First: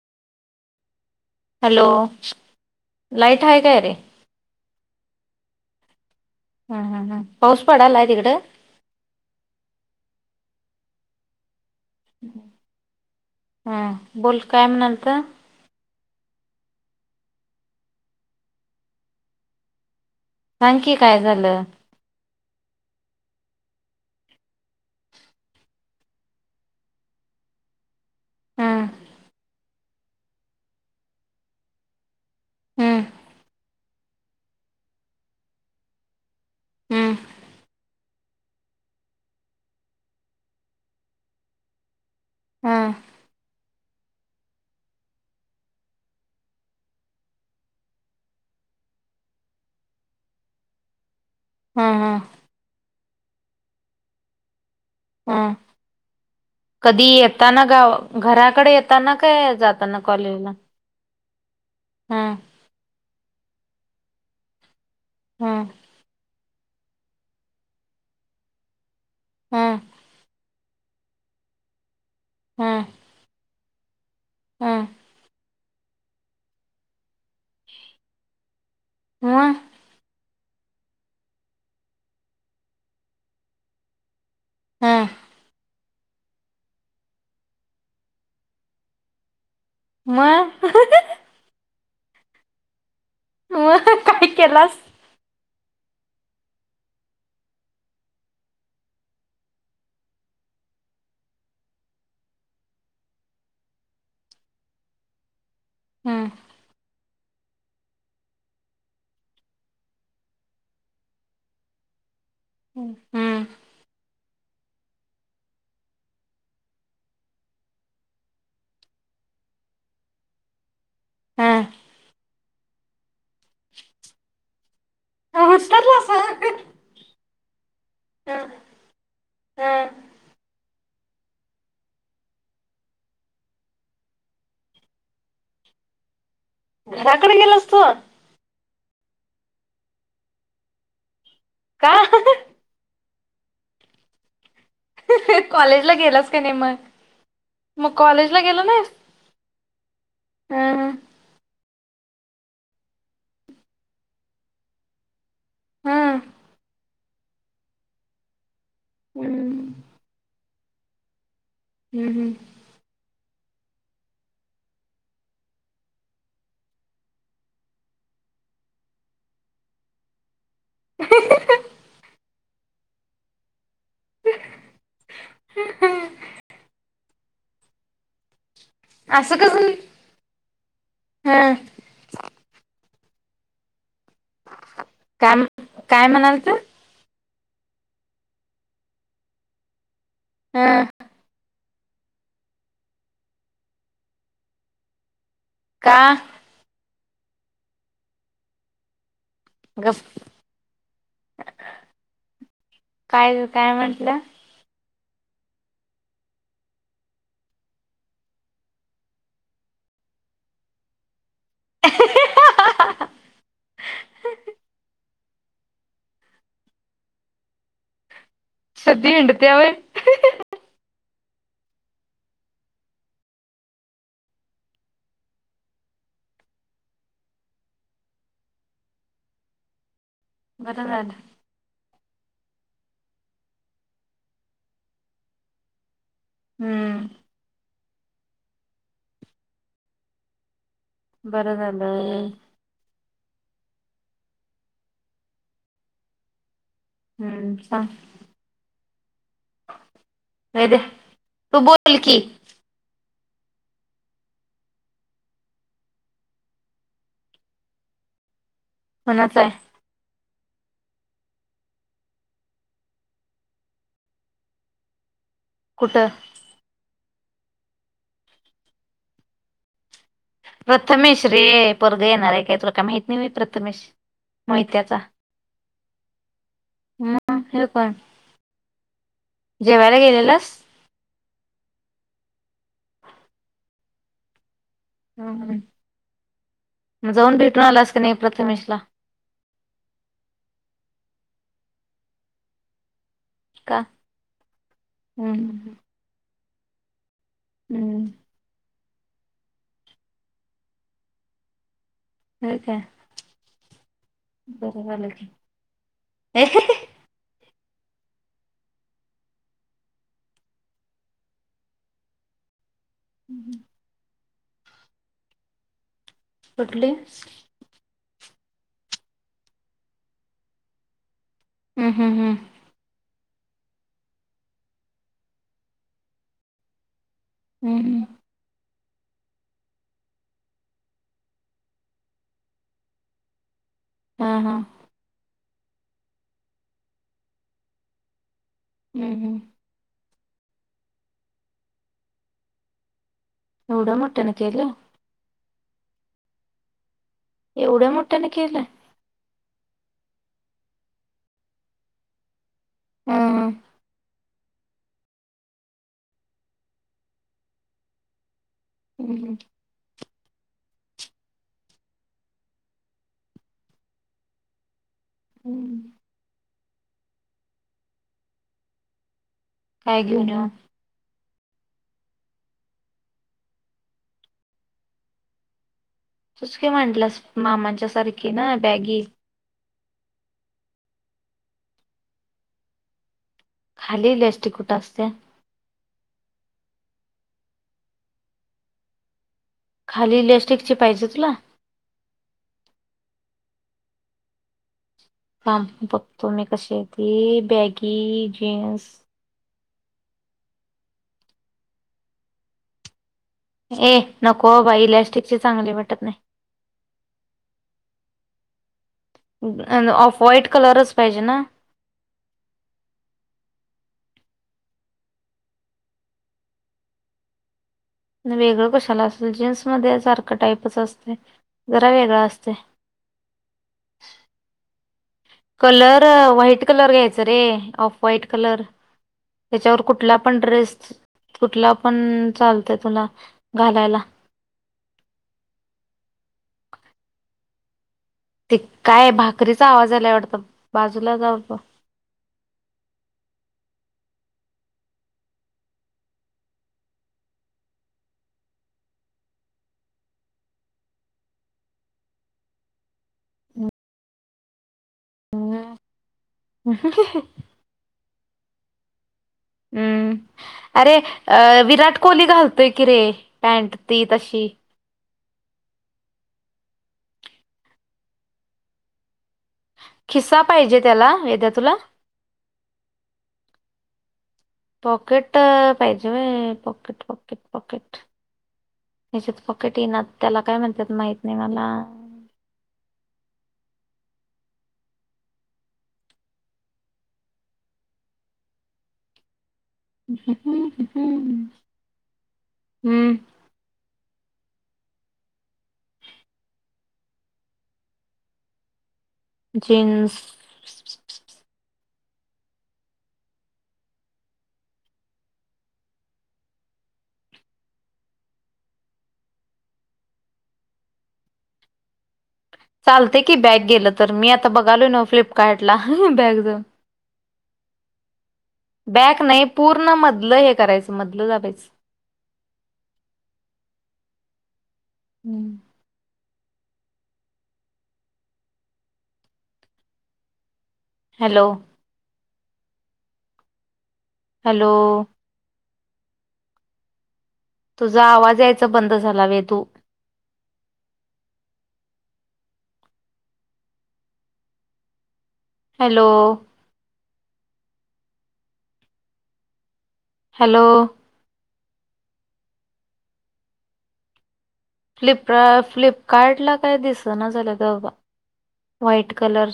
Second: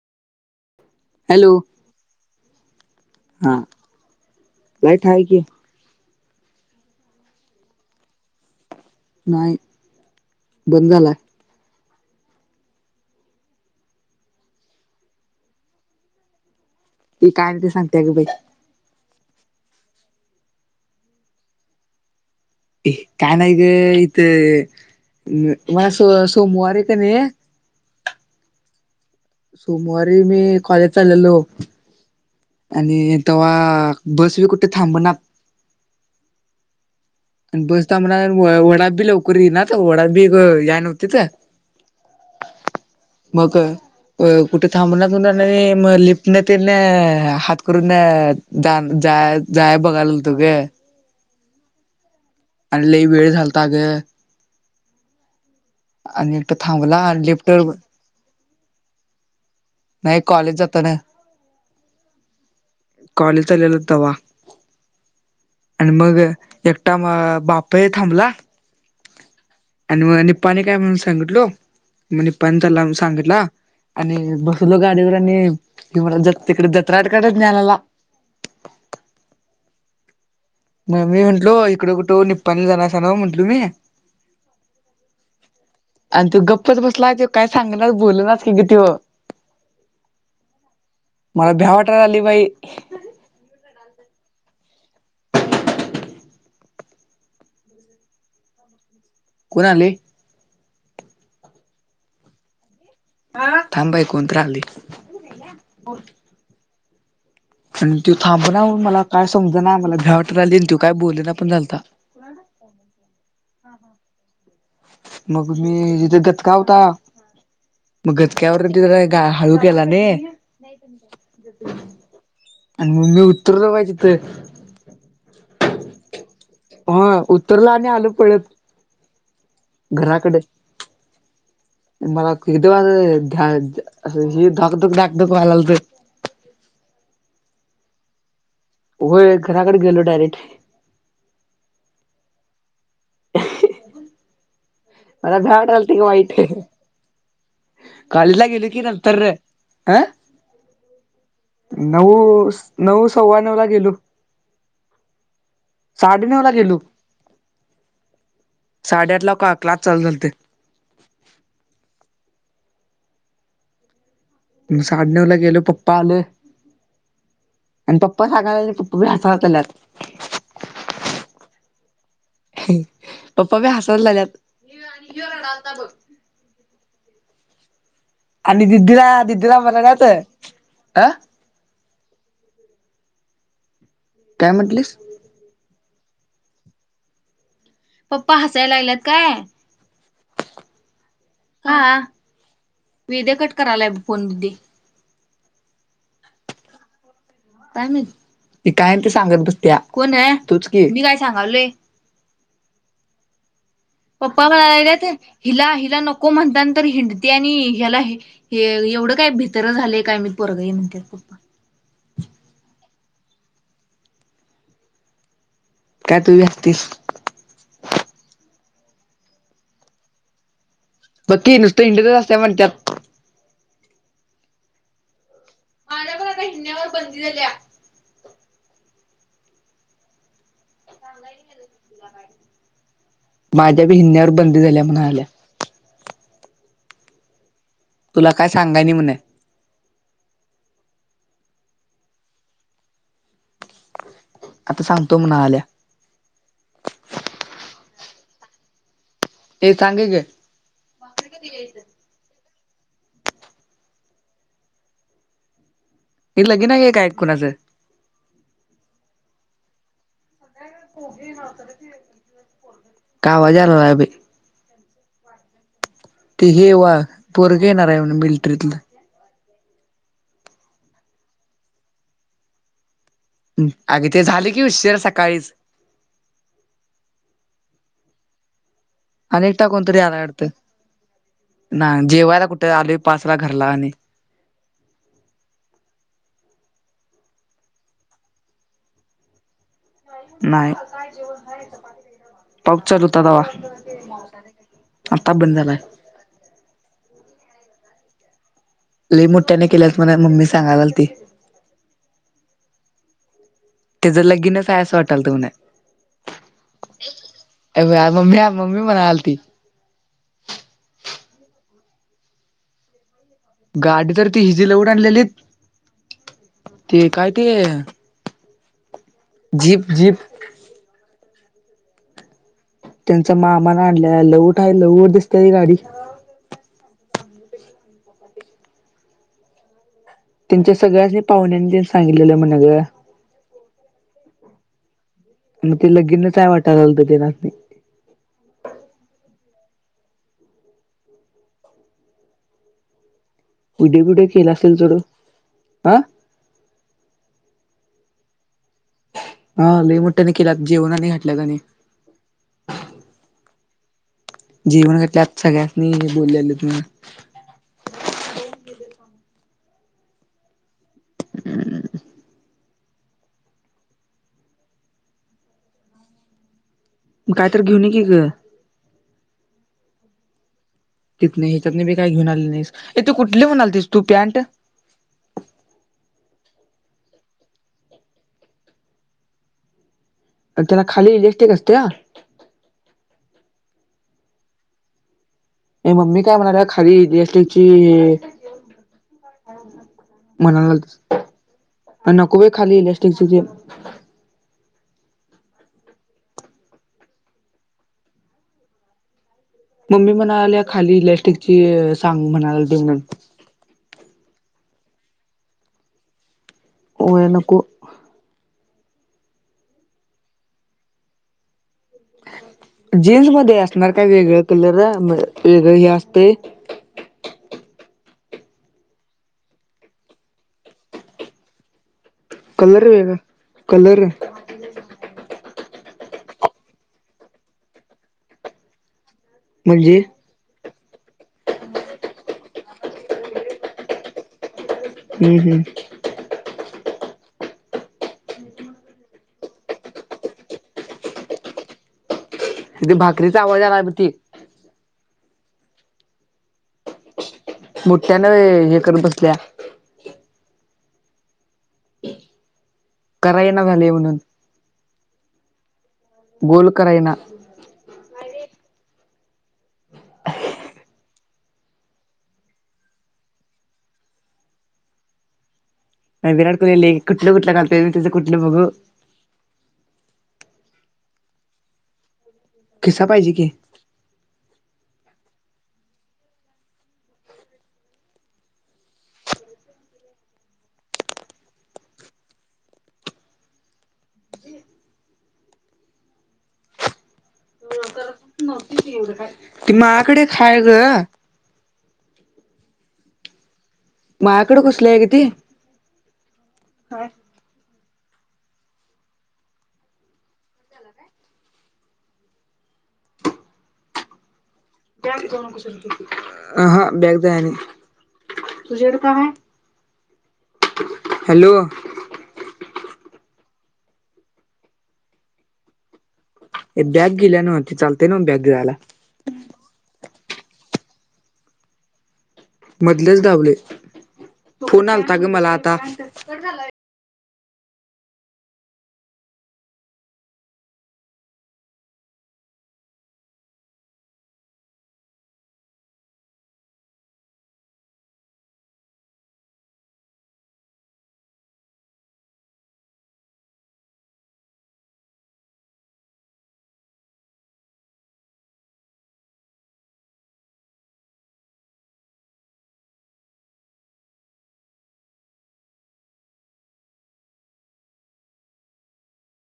Hello light हा आहे काय रे लाईट हाय क हम् हम हम पाऊस पडाला आहे तिकडं नाही बंद झालाय हम बोल काय म्हणाल तर तेी काय नाही ते सांगतेय का बाई सां की काय झालं काय नाही ग इथं मला सोमवार आहे का नाही हम सोमवारी मी कॉलेज चाललेलो आणि हं तेव्हा बस तुम्ही कुठे थांब ना हम् आणि बसतामला वडा बी लवकर येई ना तर वडा बी या नव्हती तर हं मग अ कुठे थांबला म लिप्टन तेना हात करून जा जा जाय बघाय तु ग हा हा आणि लई वेळ घलता ग हम आणि एकटं थांबला कधी आणि येताना लिफ्टवर गाव घराकडे येताना काय जाताना नाही कॉलेजला कॉलेज जाताना. हम् कॉलेज चालेला होता वा हं आणि मग एकटा म बाप थांबला हं आणि म पणी काय म्ह सांगितलंो म्हणे पण हं त्याला सांगितला आणि बसलंो हं गाडीवर आणि क तिकडे दत्राट काडेच ज्ञनाला हा म मी म्हंटलो इकडं कुठं निप्पानी जाणार अस ना म्हंटल मी हा आणि तू गप्पच बसला ते काय सांगणार बोल ना की कितीव म अली वई अ काय केलास कोणा आले थांबाय कोणत राली हं आणि त थांब ना मला काय समज ना मला घ्यावट राहिली आणि त काय बोल ना पण झालता हं हा मग मी जिथे गतका होता मग गचक्यावर ति गा हळू केला न हं आणि मम्ी उतरलं पायच तर अला हा उतरला आणि आल पळत हं हं घराकडे मला ख वा ह धकधक डाक क वयला लागते घराकडे गेलस तू होय घराकडे गेलो डायरेक्ट का मला भॅड कॉलेजला आलती का गेलास वाईट नाही मग मग कॉलेजला कालीजला गेल की नंतर अ हा ह नऊ नऊ सव्वा नऊ ला गेलो. हं साडे नऊ ला गेलो. साडेआठ हं ला का हं. क्लास चालू झालत. हम्म हम्म म साड नऊ ला गेलो पप्पा आलं. आणि पप्पा सांगायला पप्पाबी हसा त्यालात. [inaudible] पप्पा बी हसा लाल्यात आणि दिदीला असं दिदीला कसं म्हणाल्यात अ हं काय म्हंटलीस? काय काय म्हणालत? पप्पा हसायला लागल्यात काय? हम्म का विदे कट करलाय ब फोन दीदे. का? काय माहित ते काय आण सांगत बसत्या कोण? गप तुच की मी काय सांगालोय? काय काय म्हटलं? पप्पा म्हणायला हिला हिला नको म्हणतान तर हिंडत्या आणि ह्याला हे एवढं काय भितर झालंय! काय मी पोरगं ये म्हणत्यात पप्पा. [inaudible] काय तू बी हसतीस? सद्दी हिंडत्या होय? बघ की नुसतं हिंडतच असत्या म्हणत्यात. माझ्या पण आता हिंडण्यावर बंदी झाल्या. बरं झालं. माझ्या बी हिंडण्यावर बंदी झाल्या म्हणाल्या. हम्म तुला काय सांगाय नाही म्हण. बरं झालं. आता सांगतो म्हणा लागल्या. हम्म सांग. ए सांग की ग अरे तू बोल की. तिथं लगीन आहे काय कुणाचं? कोणाच आहे? काय आवाज यालालाय बाई. कुठं? ते हे वा पोरगं येणार आहे म्हण मिलट्रीतलं. प्रथमेश रे पोरगं येणार आहे काय तुला काय माहित नाही व्हय प्रथमेश अगे ते झाले की उशीर मोहित्याचा सकाळीच हे काय? अनेकटा कोण तरी आलाय वाटतं. नाय जेवायला कुठं आलोय पाच ला घरला आणि हम्म हम्म म जाऊन भेटून आलास की नाही प्रथमेशला? नाही पाऊस चालू होतं तवा का आता बंद हम्म झालाय. हम्म लई मोठ्याने केल्यात म्हणा मम्मी सांगायलालती. होय काय? त्याचं लगिनच आहे बरं असं झालं वाटल की त म्ह मम्मी मम्मी मनाल त गाडी तर ती हिजीला उड आणलेलीत कुठली ते हम्म काय ते जिप जिप हम् हम् हम्म त्यांचा मामाला आणल्या लवठ आहे लवट दिसते ती गाडी हम्मम त्यांच्या सगळ्याच पाहुण्यानी त्यां सांगितलेलं म्हण ग हा हा मग ते लगिन नचय वाट झालत तेना नाही हम्म हम् एवढ्या उढे पुुठे मोठ्यानं केलं असेल सोड हा एवढ्या मोठ्याने केलं हा लई मोनी केला जेवणाने घटल्या त्यांनी हम्म जीवण घल्यात सगळ्यातनी बोललेलं तु हम् ह हम्म हम्म कायत घेऊन की ग काय घेऊन तिथ नाही ह्याच्यात नाही बी काही घेऊ आले नाहीस इथे कुठली म्हऊ आली तस तू पॅन्ट तस काय म्हटलंस मामांच्या सारखी ना बॅगी त्याला खाली इंलेक्टिक असते खाली लस्टी कुठं असते मम्मी काय म्हणाला खालीसटची खाली म्हणा इलॅस्टिकची पाहिजे तुला नकोब खाली कच ज ां बघतो मी कशी आहे ती बॅगी जीन्स मम्मी म्हणाले खाली इलस्टिकची सांग म्हणाले त ए नको बा इलॅस्टिकचे चांगले वाटत नाही हो नक व्हाईट कलरच पाहिजे ना जीन्स मध्ये असणार काय वेगळ कलर वेगळ हे असते [inaudible] वेगळं कशाला असेल जीन्स मध्ये सारखं टाईपच असते जरा वेगळा असते कलर वेग कलर कलर व्हाईट कलर घ्यायच रे ऑफ व्हाईट कलर त्याच्यावर म्हणजे कुठला पण ड्रेस कुठला पण चालतंय तुला घालायला हम्म हम्म ते काय भाकरीचा आवाज यायला आवडत बाजूला जाऊन थे भाकरीचा आवाज आहेला त मोठठ्यान हे करत बसल्या कराय ना झालेय म्हणून हो गोोलकरन हम्म अरे अ विराट कोहली घालतोय की रे पॅन्ट ती तशी नाही विराट कोहली ल कुठलं कुठलं का कुठलं बघू खिस्सा पाहिजे त्याला यद्या तुला खिसा पाहिजे की पॉकेट पाहिजे होय पॉकेट पॉकेट पॉकेट हच्यात पॉकेट येना त्याला काय म्हणतात माहित नाही मला [inaudible] ती माकडे खा ग हम्म मायाकडे कुसले आहे ग ती ह जीन्स अ हा बॅग द आणि तुझ्या कडे काय हाय हॅलो चालते की बॅग गेलं तर मी आता बघालो ना फ्लिपकार्टला बॅग ज िेो लते नव्ह बॅग घ्यायला बॅक नाही पूर्ण मधलं हे करायचं मधलं दाबायच मधलेच दाबलंय फोन आलता ग मला आता हॅलो हॅलो तुझा आवाज यायचा बंद झाला वेदू हॅलो हॅलो फ्लप फ्लिपकार्ट ला काय दिस ना झालं दबा व्हाईट कलर